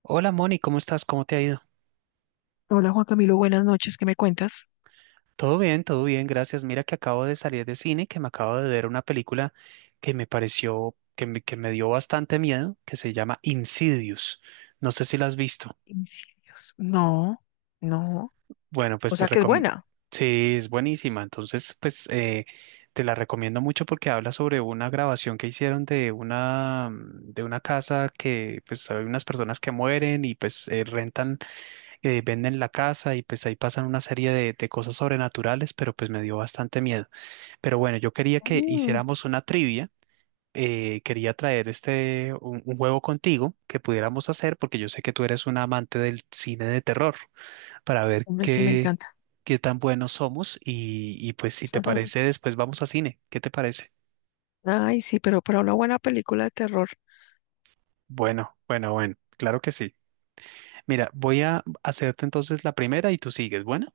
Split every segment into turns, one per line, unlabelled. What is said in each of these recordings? Hola Moni, ¿cómo estás? ¿Cómo te ha ido?
Hola Juan Camilo, buenas noches, ¿qué me cuentas?
Todo bien, gracias. Mira que acabo de salir de cine, que me acabo de ver una película que me dio bastante miedo, que se llama Insidious. No sé si la has visto.
Homicidios. No, no,
Bueno,
o
pues te
sea que es
recomiendo.
buena.
Sí, es buenísima. Entonces, te la recomiendo mucho porque habla sobre una grabación que hicieron de una casa que, pues, hay unas personas que mueren y pues rentan venden la casa y pues ahí pasan una serie de cosas sobrenaturales, pero pues me dio bastante miedo. Pero bueno, yo quería que
Mm,
hiciéramos una trivia. Quería traer un juego contigo que pudiéramos hacer porque yo sé que tú eres un amante del cine de terror para ver
hombre, sí, me encanta.
qué tan buenos somos y pues si te parece después vamos a cine. ¿Qué te parece?
Ay, sí, pero para una buena película de terror.
Bueno, bueno, bueno, claro que sí. Mira, voy a hacerte entonces la primera y tú sigues. Bueno,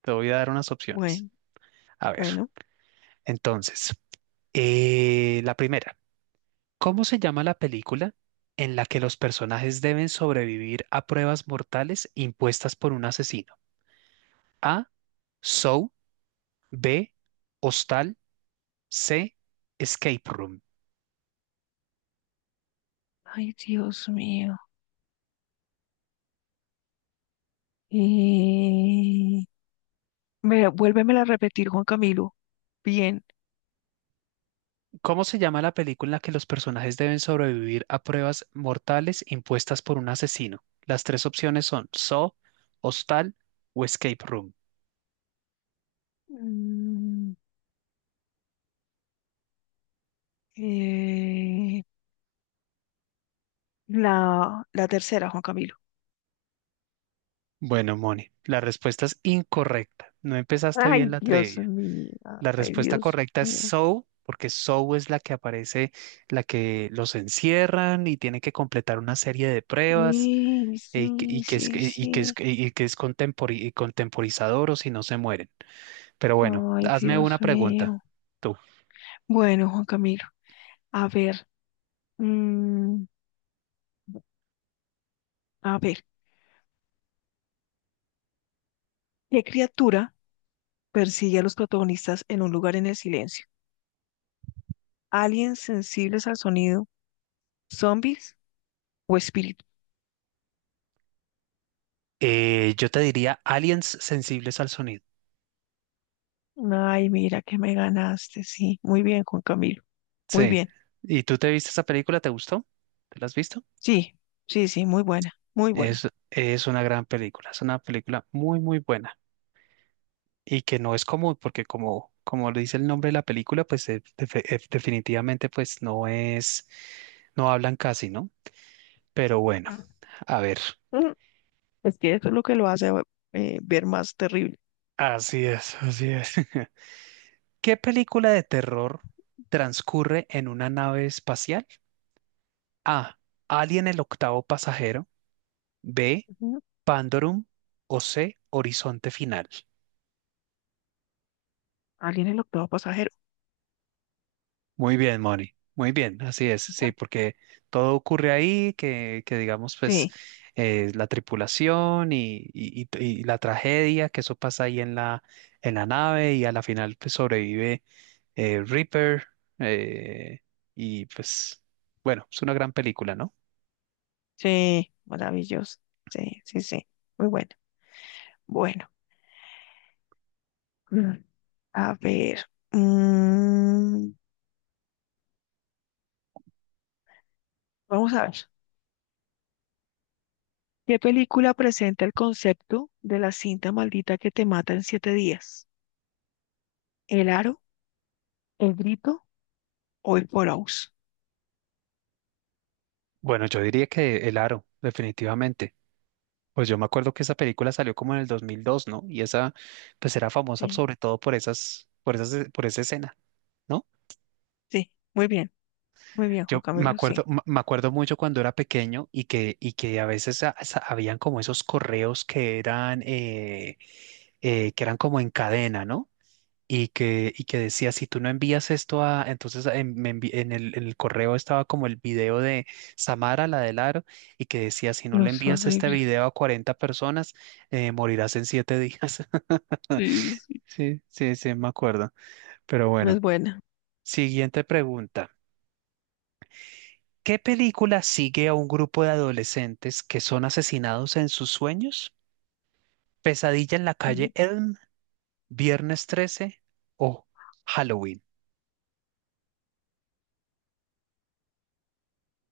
te voy a dar unas opciones.
Bueno,
A ver,
bueno.
entonces, la primera, ¿cómo se llama la película en la que los personajes deben sobrevivir a pruebas mortales impuestas por un asesino? A. Saw. B. Hostal. C. Escape Room.
Ay, Dios mío. Y... Mira, vuélvemela a repetir, Juan Camilo. Bien.
¿Cómo se llama la película en la que los personajes deben sobrevivir a pruebas mortales impuestas por un asesino? Las tres opciones son Saw, Hostal o Escape Room.
Mm, eh, la tercera, Juan Camilo.
Bueno, Moni, la respuesta es incorrecta. No empezaste bien
Ay,
la
Dios
trivia.
mío.
La
Ay,
respuesta
Dios
correcta es
mío.
Sow, porque Sow es la que aparece, la que los encierran y tiene que completar una serie de pruebas
Sí, sí, sí, sí.
que es contemporizador o si no se mueren. Pero bueno,
Ay,
hazme
Dios
una pregunta,
mío.
tú.
Bueno, Juan Camilo, a ver, mm, a ver, ¿qué criatura persigue a los protagonistas en un lugar en el silencio? ¿Aliens sensibles al sonido, zombies o espíritus?
Yo te diría aliens sensibles al sonido.
Ay, mira que me ganaste, sí, muy bien, Juan Camilo, muy
Sí.
bien,
¿Y tú te viste esa película? ¿Te gustó? ¿Te la has visto?
sí, sí, sí, muy buena, muy buena.
Es una gran película, es una película muy, muy buena. Y que no es común, porque como lo dice el nombre de la película, pues definitivamente pues no es, no hablan casi, ¿no? Pero bueno,
Ah.
a ver.
Mm, Es que eso es lo que lo hace ver más terrible.
Así es, así es. ¿Qué película de terror transcurre en una nave espacial? A. Alien el octavo pasajero. B.
Ujú.
Pandorum. O C. Horizonte final.
Alien el octavo pasajero.
Muy bien, Moni. Muy bien, así es, sí, porque todo ocurre ahí, que digamos, pues
Sí,
eh, la tripulación y la tragedia, que eso pasa ahí en la nave y a la final pues sobrevive Reaper eh, y pues bueno, es una gran película, ¿no?
sí, maravilloso, sí, sí, sí, muy buena. Bueno, mm, a ver, mm, vamos a ver. ¿Qué película presenta el concepto de la cinta maldita que te mata en siete días? ¿El aro, el grito o el Porous?
Bueno, yo diría que El Aro, definitivamente. Pues yo me acuerdo que esa película salió como en el 2002, ¿no? Y esa pues era famosa
Sí,
sobre todo por esa escena. ¿No?
sí, muy bien, Juan
Yo me
Camilo, sí.
acuerdo, me acuerdo mucho cuando era pequeño y que a veces habían como esos correos que eran como en cadena, ¿no? Y que decía, si tú no envías esto a, entonces en, me envi- en el correo estaba como el video de Samara, la del aro, y que decía, si no
No
le
es
envías este
horrible.
video a 40 personas, morirás en 7 días.
Sí, sí, sí.
Sí, sí, sí, me acuerdo. Pero
No
bueno,
es buena.
siguiente pregunta. ¿Qué película sigue a un grupo de adolescentes que son asesinados en sus sueños? ¿Pesadilla en la calle
Ujú.
Elm, Viernes 13 o Halloween?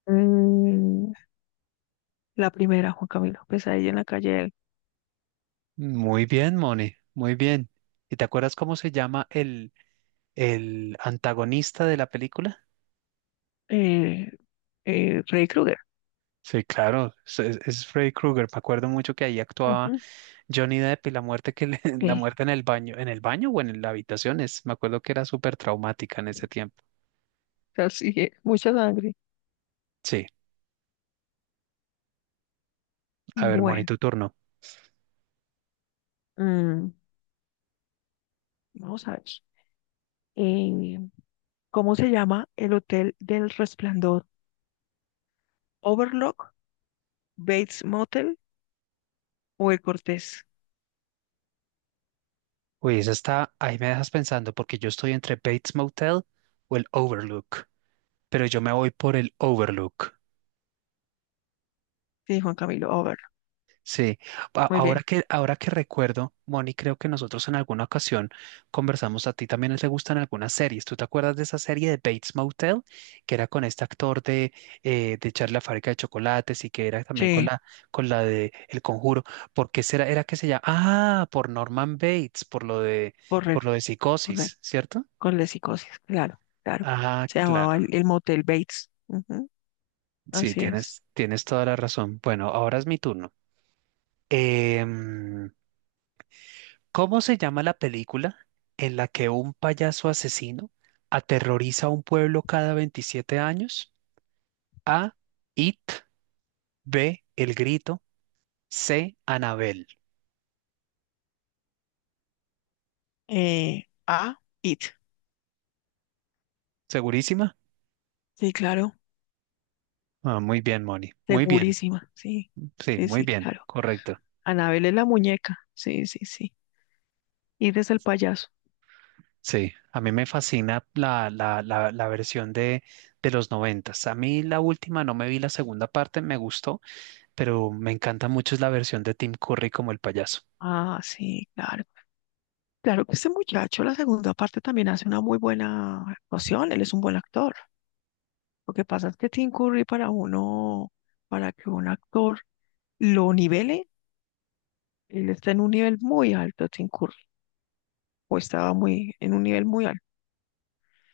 Mm, la primera, Juan Camilo, Pesadilla en la calle del
Muy bien, Moni, muy bien. ¿Y te acuerdas cómo se llama el antagonista de la película?
eh, Freddy Krueger.
Sí, claro, es Freddy Krueger. Me acuerdo mucho que ahí actuaba
Ujú,
Johnny Depp y la muerte que le- la
sí,
muerte en el baño o en la habitación es, me acuerdo que era súper traumática en ese tiempo.
así es, mucha sangre.
Sí, a ver, Moni,
Bueno,
tu turno.
mm, vamos a ver. eh, ¿Cómo se llama el hotel del Resplandor? Overlook, Bates Motel o el Cortés?
Uy, esa está, ahí me dejas pensando porque yo estoy entre Bates Motel o el Overlook, pero yo me voy por el Overlook.
Sí, Juan Camilo, Overlock.
Sí,
Muy bien.
ahora que recuerdo, Moni, creo que nosotros en alguna ocasión conversamos, a ti también te gustan algunas series. ¿Tú te acuerdas de esa serie de Bates Motel que era con este actor de Charlie la fábrica de chocolates y que era también
Sí,
con la de El Conjuro? ¿Por qué será, era que se llama? Ah, por Norman Bates, por lo
correcto,
de
correcto.
psicosis, ¿cierto?
Con la psicosis, claro, claro.
Ah,
Se llamaba
claro.
el motel Bates. Ujú,
Sí,
así es.
tienes, tienes toda la razón. Bueno, ahora es mi turno. Em, ¿Cómo se llama la película en la que un payaso asesino aterroriza a un pueblo cada 27 años? A. It. B. El Grito. C. Anabel.
It.
¿Segurísima?
Sí, claro.
Ah, muy bien, Moni. Muy bien.
Segurísima. Sí,
Sí,
sí,
muy
sí,
bien.
claro.
Correcto.
Anabel es la muñeca. Sí, sí, sí. It es el payaso.
Sí, a mí me fascina la versión de los noventas. A mí la última no me vi la segunda parte, me gustó pero me encanta mucho es la versión de Tim Curry como el payaso.
Ah, sí, claro. Claro que este muchacho, la segunda parte también hace una muy buena actuación, él es un buen actor. Lo que pasa es que Tim Curry para uno, para que un actor lo nivele, él está en un nivel muy alto, Tim Curry, o estaba muy, en un nivel muy alto,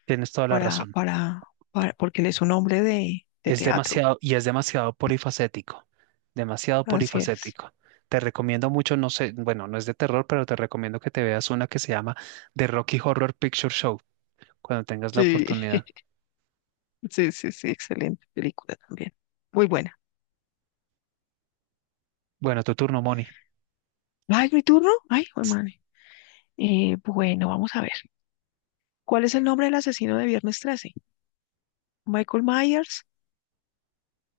Tienes toda la
para,
razón.
para, para, porque él es un hombre de
Es
teatro.
demasiado y es demasiado polifacético, demasiado
Así es.
polifacético. Te recomiendo mucho, no sé, bueno, no es de terror, pero te recomiendo que te veas una que se llama The Rocky Horror Picture Show cuando tengas la
Sí,
oportunidad.
sí, sí, sí, excelente película también. Muy buena.
Bueno, tu turno, Moni.
Ay, mi turno. Ay,
Ts-
hermano. Bueno, vamos a ver. ¿Cuál es el nombre del asesino de Viernes 13? Michael Myers.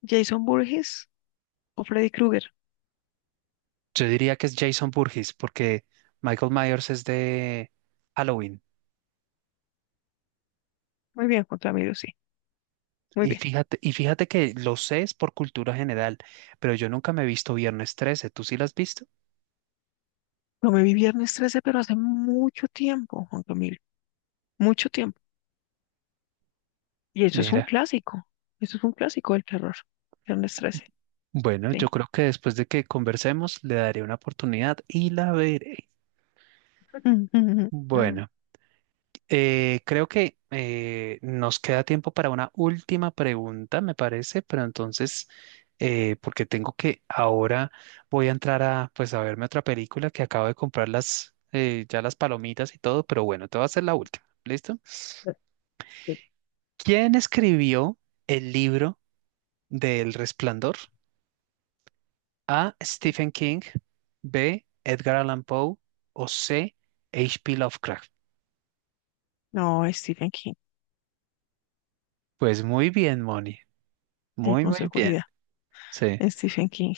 Jason Burgess o Freddy Krueger.
Yo diría que es Jason Burgess porque Michael Myers es de Halloween.
Muy bien, Juan Camilo, sí. Muy bien.
Y fíjate que lo sé es por cultura general, pero yo nunca me he visto Viernes 13. ¿Tú sí lo has visto?
No me vi Viernes 13, pero hace mucho tiempo, Juan Camilo. Mucho tiempo. Y eso es un
Mira.
clásico. Eso es un clásico del terror. Viernes 13,
Bueno, yo
sí.
creo que después de que conversemos le daré una oportunidad y la veré. Bueno, creo que nos queda tiempo para una última pregunta, me parece, pero entonces, porque tengo que ahora voy a entrar a, pues, a verme otra película que acabo de comprar las, ya las palomitas y todo, pero bueno, te voy a hacer la última, ¿listo? ¿Quién escribió el libro del Resplandor? A. Stephen King, B. Edgar Allan Poe o C. H.P. Lovecraft.
No, Stephen King.
Pues muy bien, Moni. Muy,
Con
muy bien.
seguridad.
Sí.
Stephen King.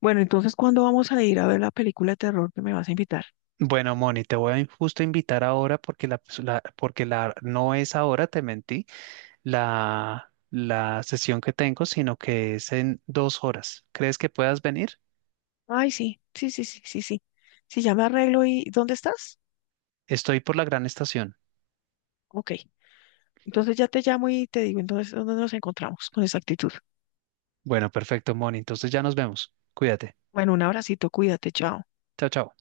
Bueno, entonces, ¿cuándo vamos a ir a ver la película de terror que me vas a invitar?
Bueno, Moni, te voy a justo invitar ahora porque la, pues, porque la no es ahora, te mentí, la sesión que tengo, sino que es en 2 horas. ¿Crees que puedas venir?
Ay, sí, sí, sí, sí, sí, sí. Si ya me arreglo y ¿dónde estás?
Estoy por la gran estación.
Ok, entonces ya te llamo y te digo, entonces, ¿dónde nos encontramos con exactitud?
Bueno, perfecto, Moni. Entonces ya nos vemos. Cuídate.
Bueno, un abracito, cuídate, chao.
Chao, chao.